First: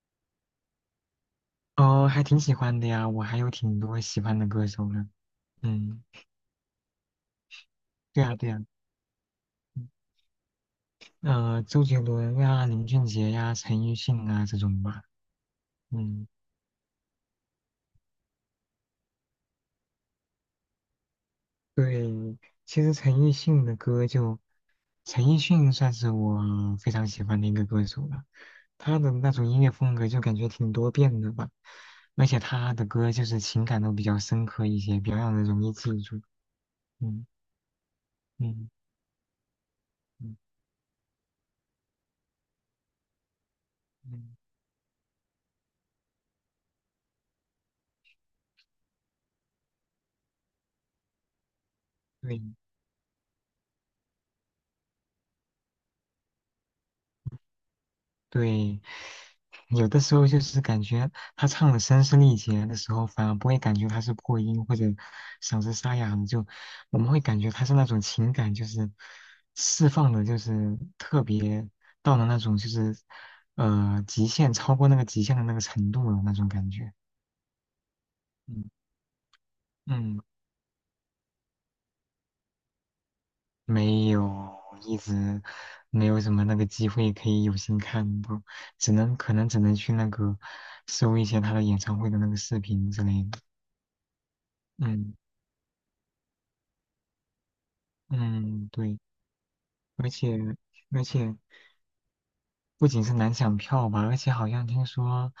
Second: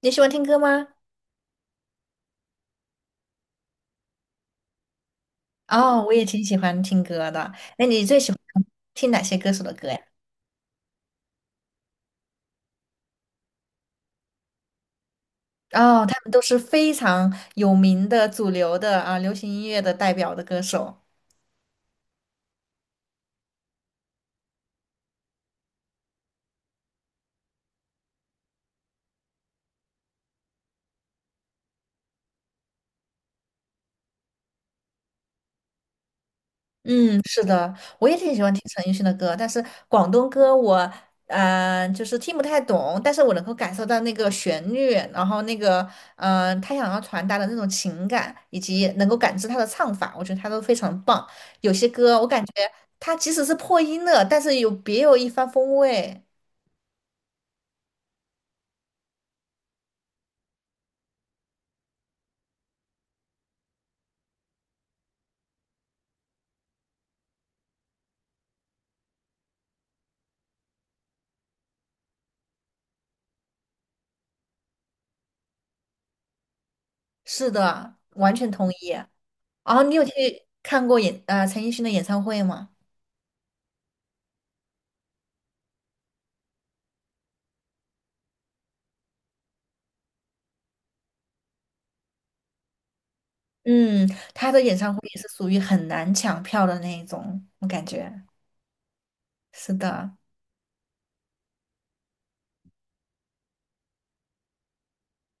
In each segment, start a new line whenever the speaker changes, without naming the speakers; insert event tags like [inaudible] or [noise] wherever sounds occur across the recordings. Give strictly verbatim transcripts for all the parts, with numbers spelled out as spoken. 你喜欢听歌吗？
哦，还挺喜欢的呀，我还有挺多喜欢的歌手呢。
哦，
嗯，
我也挺喜欢听歌的。那你最
对
喜
呀
欢
对呀，
听哪些歌手的歌呀？
呃，周杰伦呀、林俊杰呀、陈奕迅啊这种吧。
哦，他
嗯，
们都是非常有名的主流的啊，流行音乐的代表的歌手。
对，其实陈奕迅的歌就，陈奕迅算是我非常喜欢的一个歌手了。他的那种音乐风格就感觉挺多变的吧，而且他的歌就是情感都比较深刻一些，比较让人容易记住。嗯
是的，我也挺喜欢听
嗯
陈奕迅的歌，但是广东
嗯
歌我呃就是听不太懂，但是我能够感受到那个
嗯，
旋律，然后那个嗯、呃他想要传达的那种情感，以及能够感知他的唱法，我觉得他都非常棒。有些歌我
对。
感觉他即使是破音了，但是有别有一番风味。
对，有的时候就是感觉他唱的声嘶力竭的时候，反而不会感觉他是破音或者嗓子沙哑了，就我们会感觉他是那种情感就是释放的，就是特别到了那种就是呃极限，超过那个极限的那个程度了那种感觉。
是的，完全同
嗯，
意。然后你有去
嗯，
看过演呃陈奕迅的演唱会吗？
没有，一直没有什么那个机会可以有幸看到，只能可能只能去那个搜一些他的演唱会的那个视频之类的。
嗯，他的演唱会
嗯
也是属于很难抢票的那一种，我感觉。
嗯，对，
是
而
的，
且而且不仅是难抢票吧，而且好像听说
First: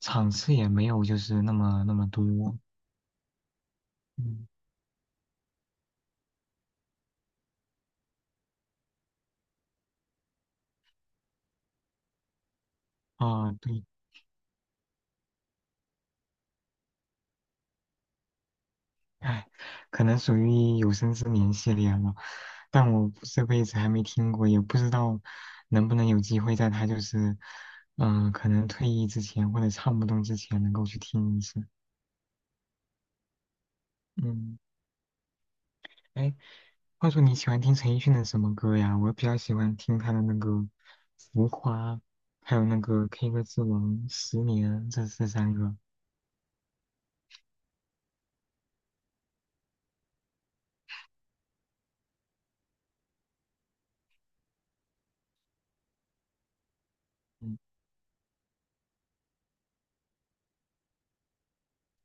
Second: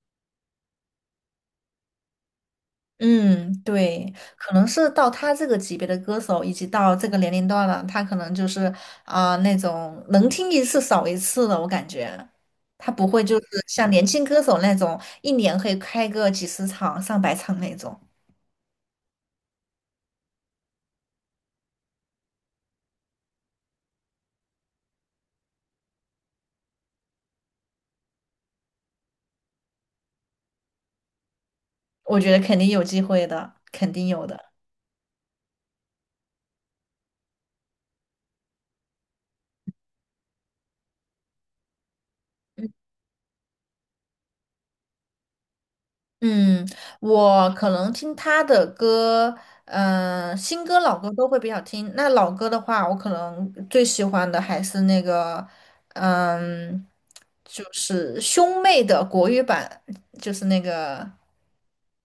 场次也没有就是那么那么多。
嗯，对，
嗯，
可能是到他这个级别的歌手，以及到这个年龄段了，他可能就是啊、那种能听一次少一次的，我感觉他不会就是
啊，对，
像年轻歌手那种一年可以开个几十场、上百场那种，
哎，可能属于有生之年系列了，但我这辈子还没听过，也不知道能不能有机会在他就是嗯、呃可能退役之前或者唱不动之前能够去听一次。
我觉得肯定有机会的，肯定有的。
嗯，哎，话说你喜欢听陈奕迅的什么歌呀？我比较喜欢听他的那个《浮夸》，还有那个《K 歌之王》《十年》这这三个。
嗯，我可能听他的歌，嗯、新歌、老歌都会比较听。那老歌的话，我可能最喜欢的还是那个，嗯，
嗯，
就是兄妹的国语版，就是那个，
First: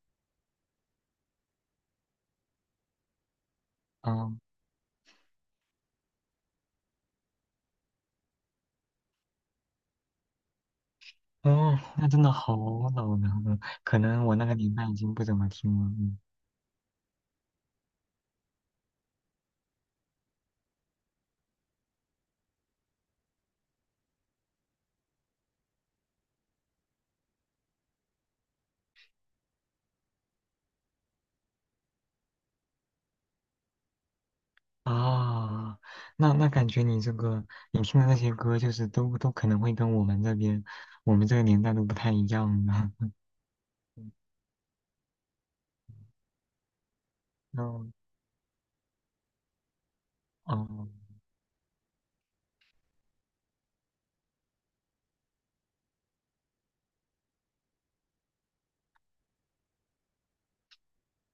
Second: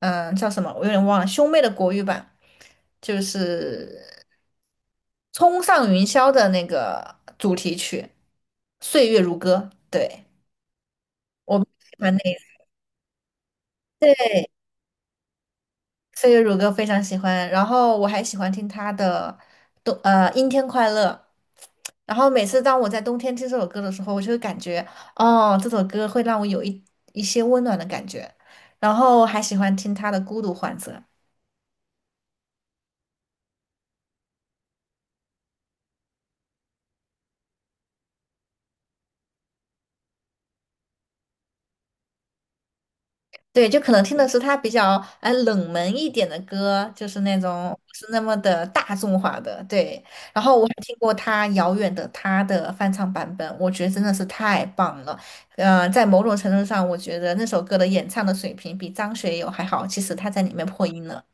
嗯，叫什么？我有点忘了，兄妹的国语版就是
啊，
《冲上云霄》的那个主题曲《岁月如歌》。对，我
哦，
喜
那
欢那
真的好老呢。嗯，可能
对。
我那个年代已经不怎么听了。嗯，
岁月如歌非常喜欢，然后我还喜欢听他的冬呃《阴天快乐》，然后每次当我在冬天听这首歌的时候，我就会感觉哦，这首歌会让我有一一些温暖的感觉，然后还喜欢听他的《孤独患者》。
啊、那那感觉你这个你听的那些歌，就是都都可能会跟我们这边我们这个年代都不太一样呢。[laughs]
对，就可能
嗯，
听的是他比较呃冷门一点的歌，就是那种
哦，
不是那么的大众化的。对，然后我还
哦
听过他《遥远的他》的翻唱版本，我觉得真的是太棒了。呃，在某种程度上，我觉得那首歌的演唱的水平比张学友还好。其实他在里面破音了。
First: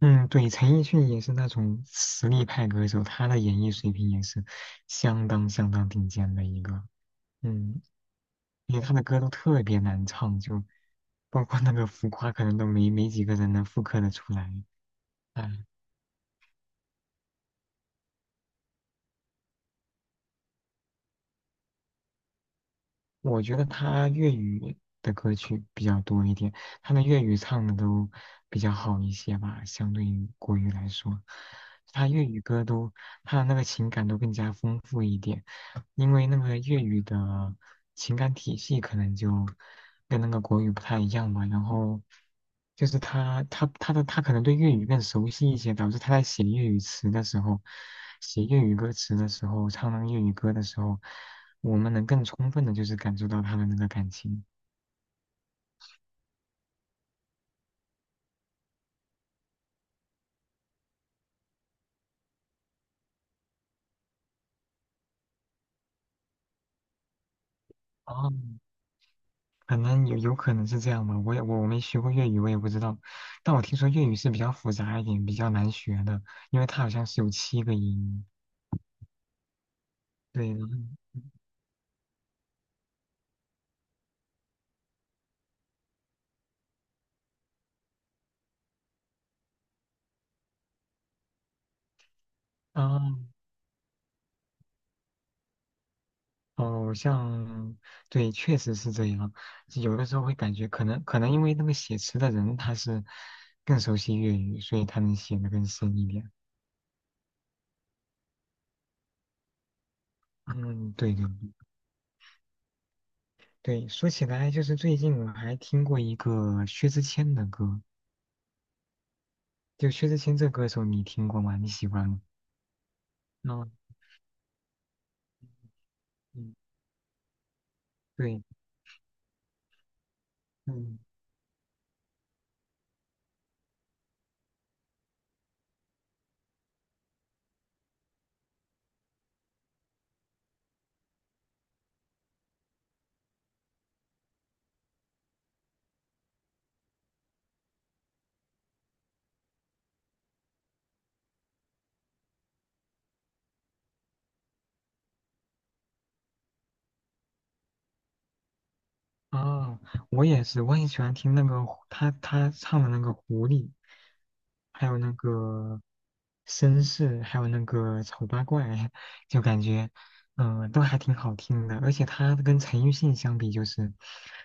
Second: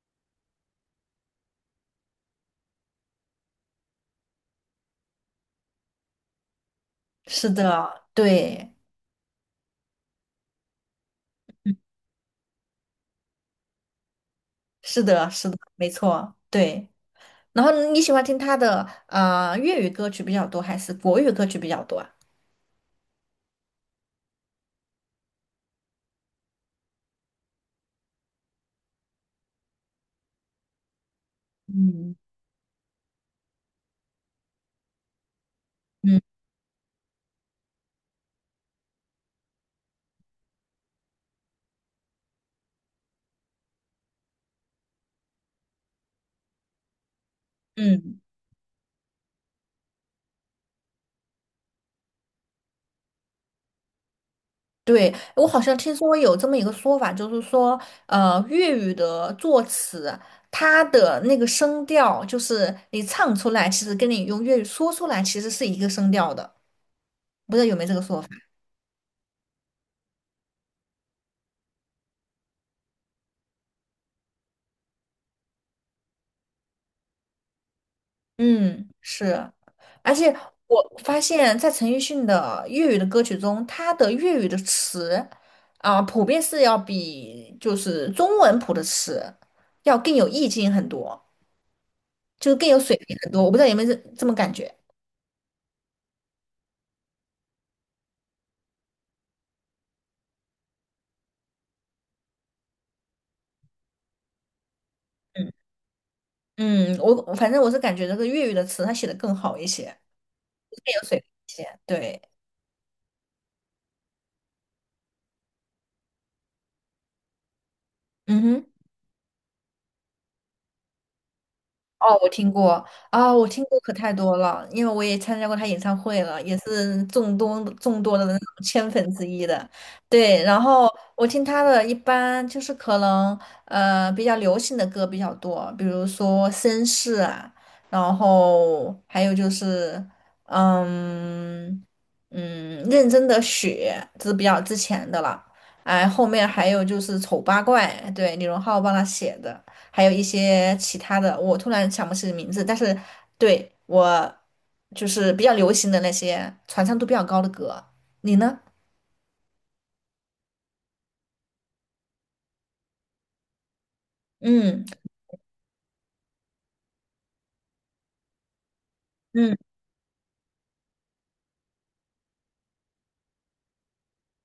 嗯，对，陈奕迅也是那种实力派歌手，他的演绎水平也是相当相当顶尖的一个。
是
嗯，
的，对，
因为他的歌都特别难唱，就包括那个浮夸，可能都没没几个人能复刻的出来。
是的，是
哎，
的，没错，对。然后你喜欢听他的呃粤语歌曲比较多，还是国语歌曲比较多啊？
我觉得他粤语的歌曲比较多一点，他的粤语唱的都比较好一些吧，相对于国语来说，他
嗯。
粤语歌都他的那个情感都更加丰富一点。因
嗯
为那个粤语的情感体系可能就跟那个国语不太一样吧。然后就是他他他的他可能对粤语更熟悉一些，导致他在写粤语词的时候，
嗯。
写粤语歌词的时候，唱那个粤语歌的时候，我们能更充分的就是感受到他的那个感情。
对，我好像听说有这么一个说法，就是说，呃，粤语的作词，它的那个声调，就是你唱出来，其实跟你用粤语说出来，其实是一个声调的。不知道有没有这个说法？
哦，可能有有可能是这样吧，我也我我没学过粤语，我也不知道。但我听说粤语是比较复杂一点，比较难学的，因为它好像是有七个音。
嗯，是。而且
对，然后
我发现，在陈奕迅的粤语的歌曲中，他的粤语的词啊，普遍是要比就是中文谱的词要更有意境很多，就是更有
啊。
水平很多。我不知道有没有这这么感觉。
哦，像，对，确实是这样。有的时候会感觉，可能可能因为那个写词的人他是更熟悉粤语，所以他能写
嗯。
的更深一点。
嗯，我我反正我是感觉这个粤语的词它写的更好一些，
嗯，
更有
对
水
对
平一些。对，
对。说起来，就是最近我还听过一个薛之谦的歌，
嗯哼。
就薛之谦这歌手你听过吗？你喜欢
哦，
吗？
我听过啊，我听
嗯
过可太多了，因为我也参加过他演唱会了，也
嗯，
是众多众多的那
对，
种千粉之一的。对，然后
嗯。
我听他的一般就是可能呃比较流行的歌比较多，比如说绅士啊，然后还有就是嗯嗯认真的雪，这是比较之前的了。哎，后面还有就是丑八怪，对，李荣浩帮他写的。还有一些其他的，我突然想不起名字，但是对我就是比较流行的那些传唱度比较高的歌，你呢？
啊，我也是，我也喜欢听那个狐他他唱的那个狐狸，
嗯
还有那个绅士，还有那个丑八怪，[laughs] 就
嗯，
感觉嗯、呃都还挺好听的。而且他跟陈奕迅相比，就是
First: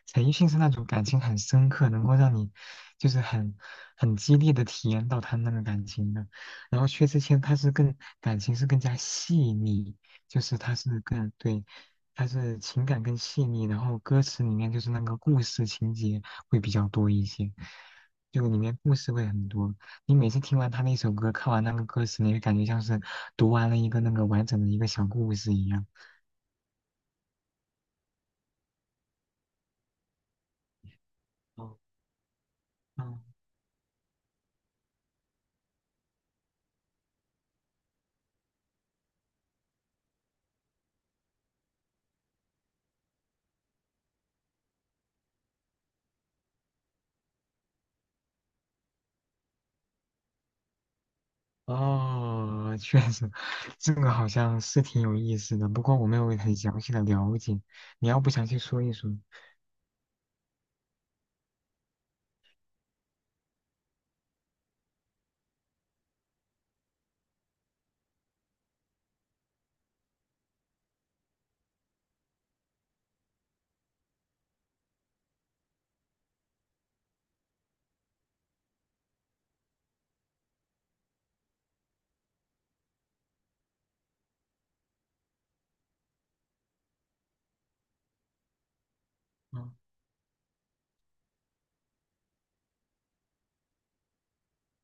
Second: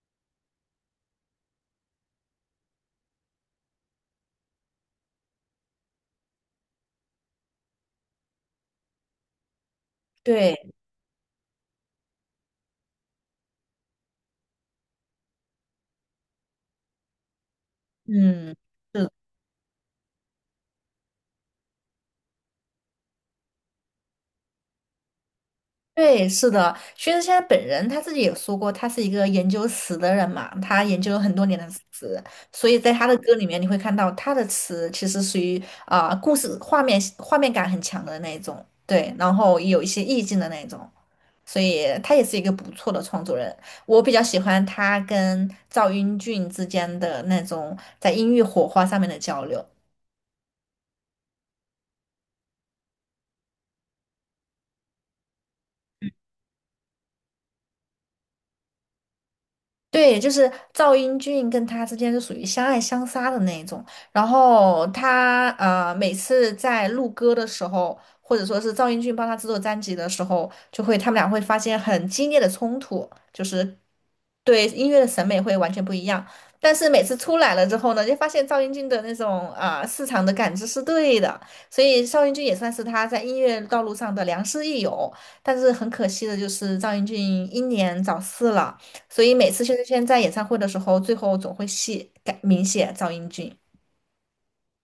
陈奕迅是那种感情很深刻，能够让你就是很很激烈的体验到他那个感情的。然后薛之谦他是更感情是更加细腻，就是
对，
他是更对。它是情感更细腻，然后歌词里面就是那个故事情节会比较多一些，就
嗯，
里面故
是，
事会很多。你每次听完他那首歌，看完那个歌词，你会感觉像是读完了一个那个完整的一个小故事一样。
对，是的，薛之谦本人他自己也说过，他是一个研究词的人嘛，他研究了很多年的
哦，
词，所以在他的
嗯，
歌里
[laughs]
面你会看到他的词其实属于啊、故事画面画面感很强的那一种，对，然后有一些意境的那一种。所以他也是一个不错的创作人。我比较喜欢他跟赵英俊之间的那种在音乐火花上面的交流。
哦，确实，这个好像是挺有意思的，不过我没有很详细的了解，你要不详细说一说？
对，就是赵英俊跟他之间是属于相爱相杀的那一种。然后他呃，每次在录歌的时候，或者说是赵英俊帮他制作专辑的时候，就会他们俩会发现很激烈的冲突，就是对音乐的审美会完全不一样。但是每次出来了之后呢，就发现赵英俊的那种啊、市场的感知是对的，所以赵英俊也算是他在音乐道路上的良师益友。但是很可惜的就是赵英俊英年早逝了。所以每次薛之谦在演唱会的时候，最后总会写改明写赵英俊。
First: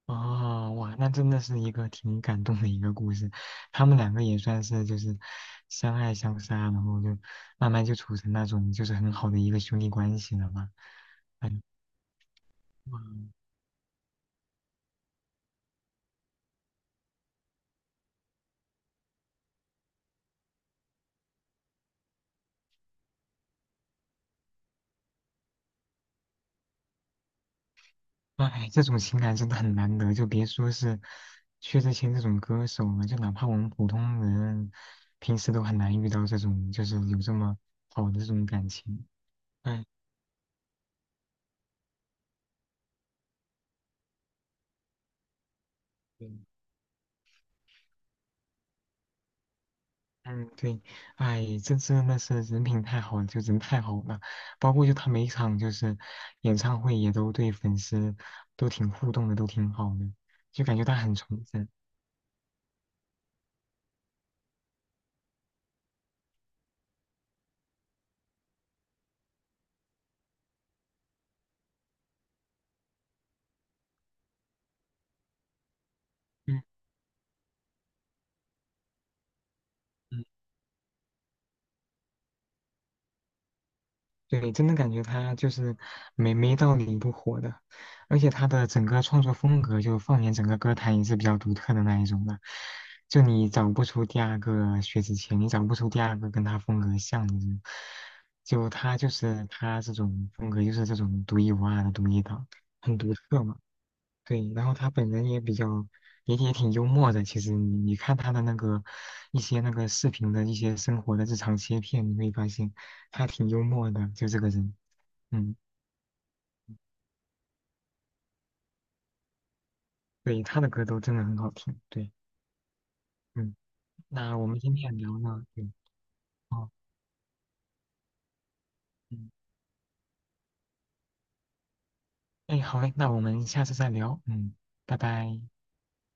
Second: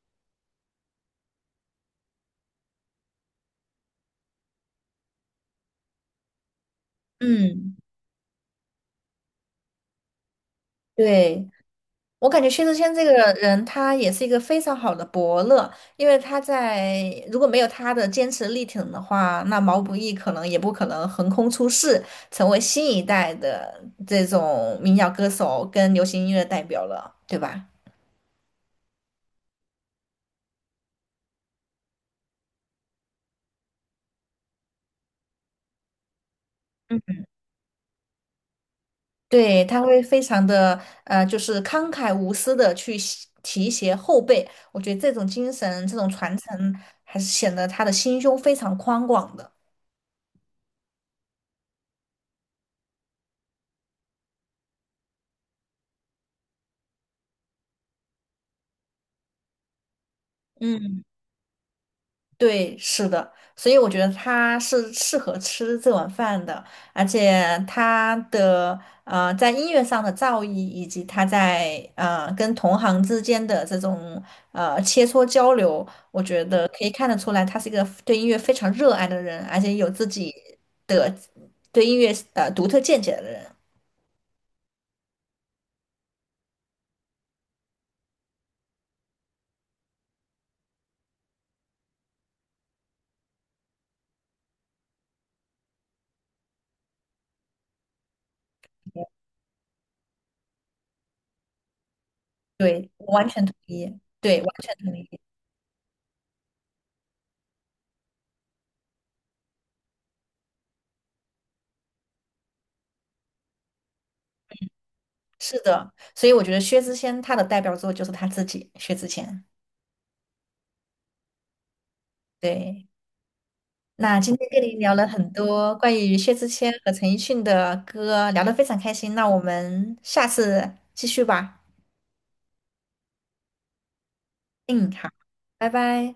哦，哇，那真的是一个挺感动的一个故事。他们两个也算是就是相爱相杀，然后就慢
嗯
慢就处成那种就是很好的一个兄弟关系了嘛。
对，
哎，
我感觉薛之谦这个人，他也是一个非常好的伯乐，因为他在如果没有他的坚持力挺的话，那毛不易可能也不可能横空出世，成为新一代的这种民谣歌手跟流行音乐代表了，对吧？
哇，哎，这种情感真的很难得，就别说是薛之谦这种歌手了，就哪怕我们普通人平时都很难遇到这种就是
嗯。
有这么好的这种感情。
对，他
哎，
会非常的呃，就是慷慨无私的去洗提携后辈，我觉得这种精神、这种
对
传承，还是显得他的心胸非常宽广的。
嗯，对，哎，这真的是人品太好了，就人太好了。包括就他每一场就是演唱会也都对粉丝都挺互动的，都挺好的，就感觉他
嗯。
很从真。
对，是的，所以我觉得他是适合吃这碗饭的，而且他的呃在音乐上的造诣，以及他在呃跟同行之间的这种呃切磋交流，我觉
嗯
得可以看得出来，他是一个对音乐非常热爱的人，而且有自己的对音乐呃独特见解的人。
对，真的感觉他就是没没道理不火的，而且他的整个创作风格，就放眼整个歌坛也是比较独特的那一种的，就你找不出第二个薛之谦，你找不出第二个跟他风格像的人，就他就是他这种风格，就是这种独一无二的独一档，
对，
很
我
独
完
特
全同
嘛。
意，对，完
对，然后
全
他
同
本
意，
人也比较，也也挺幽默的。其实你你看他的那个一些那个视频的一些生活的日常切片，你会发现他挺幽默的，就这个人。嗯，
是的，所以我觉得薛之谦他的代表作就是他自己，薛之谦，
对，他的歌都真的很好听。对，
对。
嗯，
那今
那我
天
们
跟
今
您
天
聊
也
了
聊
很
了，对，
多关于薛之
哦，
谦和陈奕迅的歌，聊得非常开心。那
嗯，
我们下次继续吧。
哎，好嘞，那我们下次再聊。嗯，
嗯，
拜
好，
拜。
拜拜。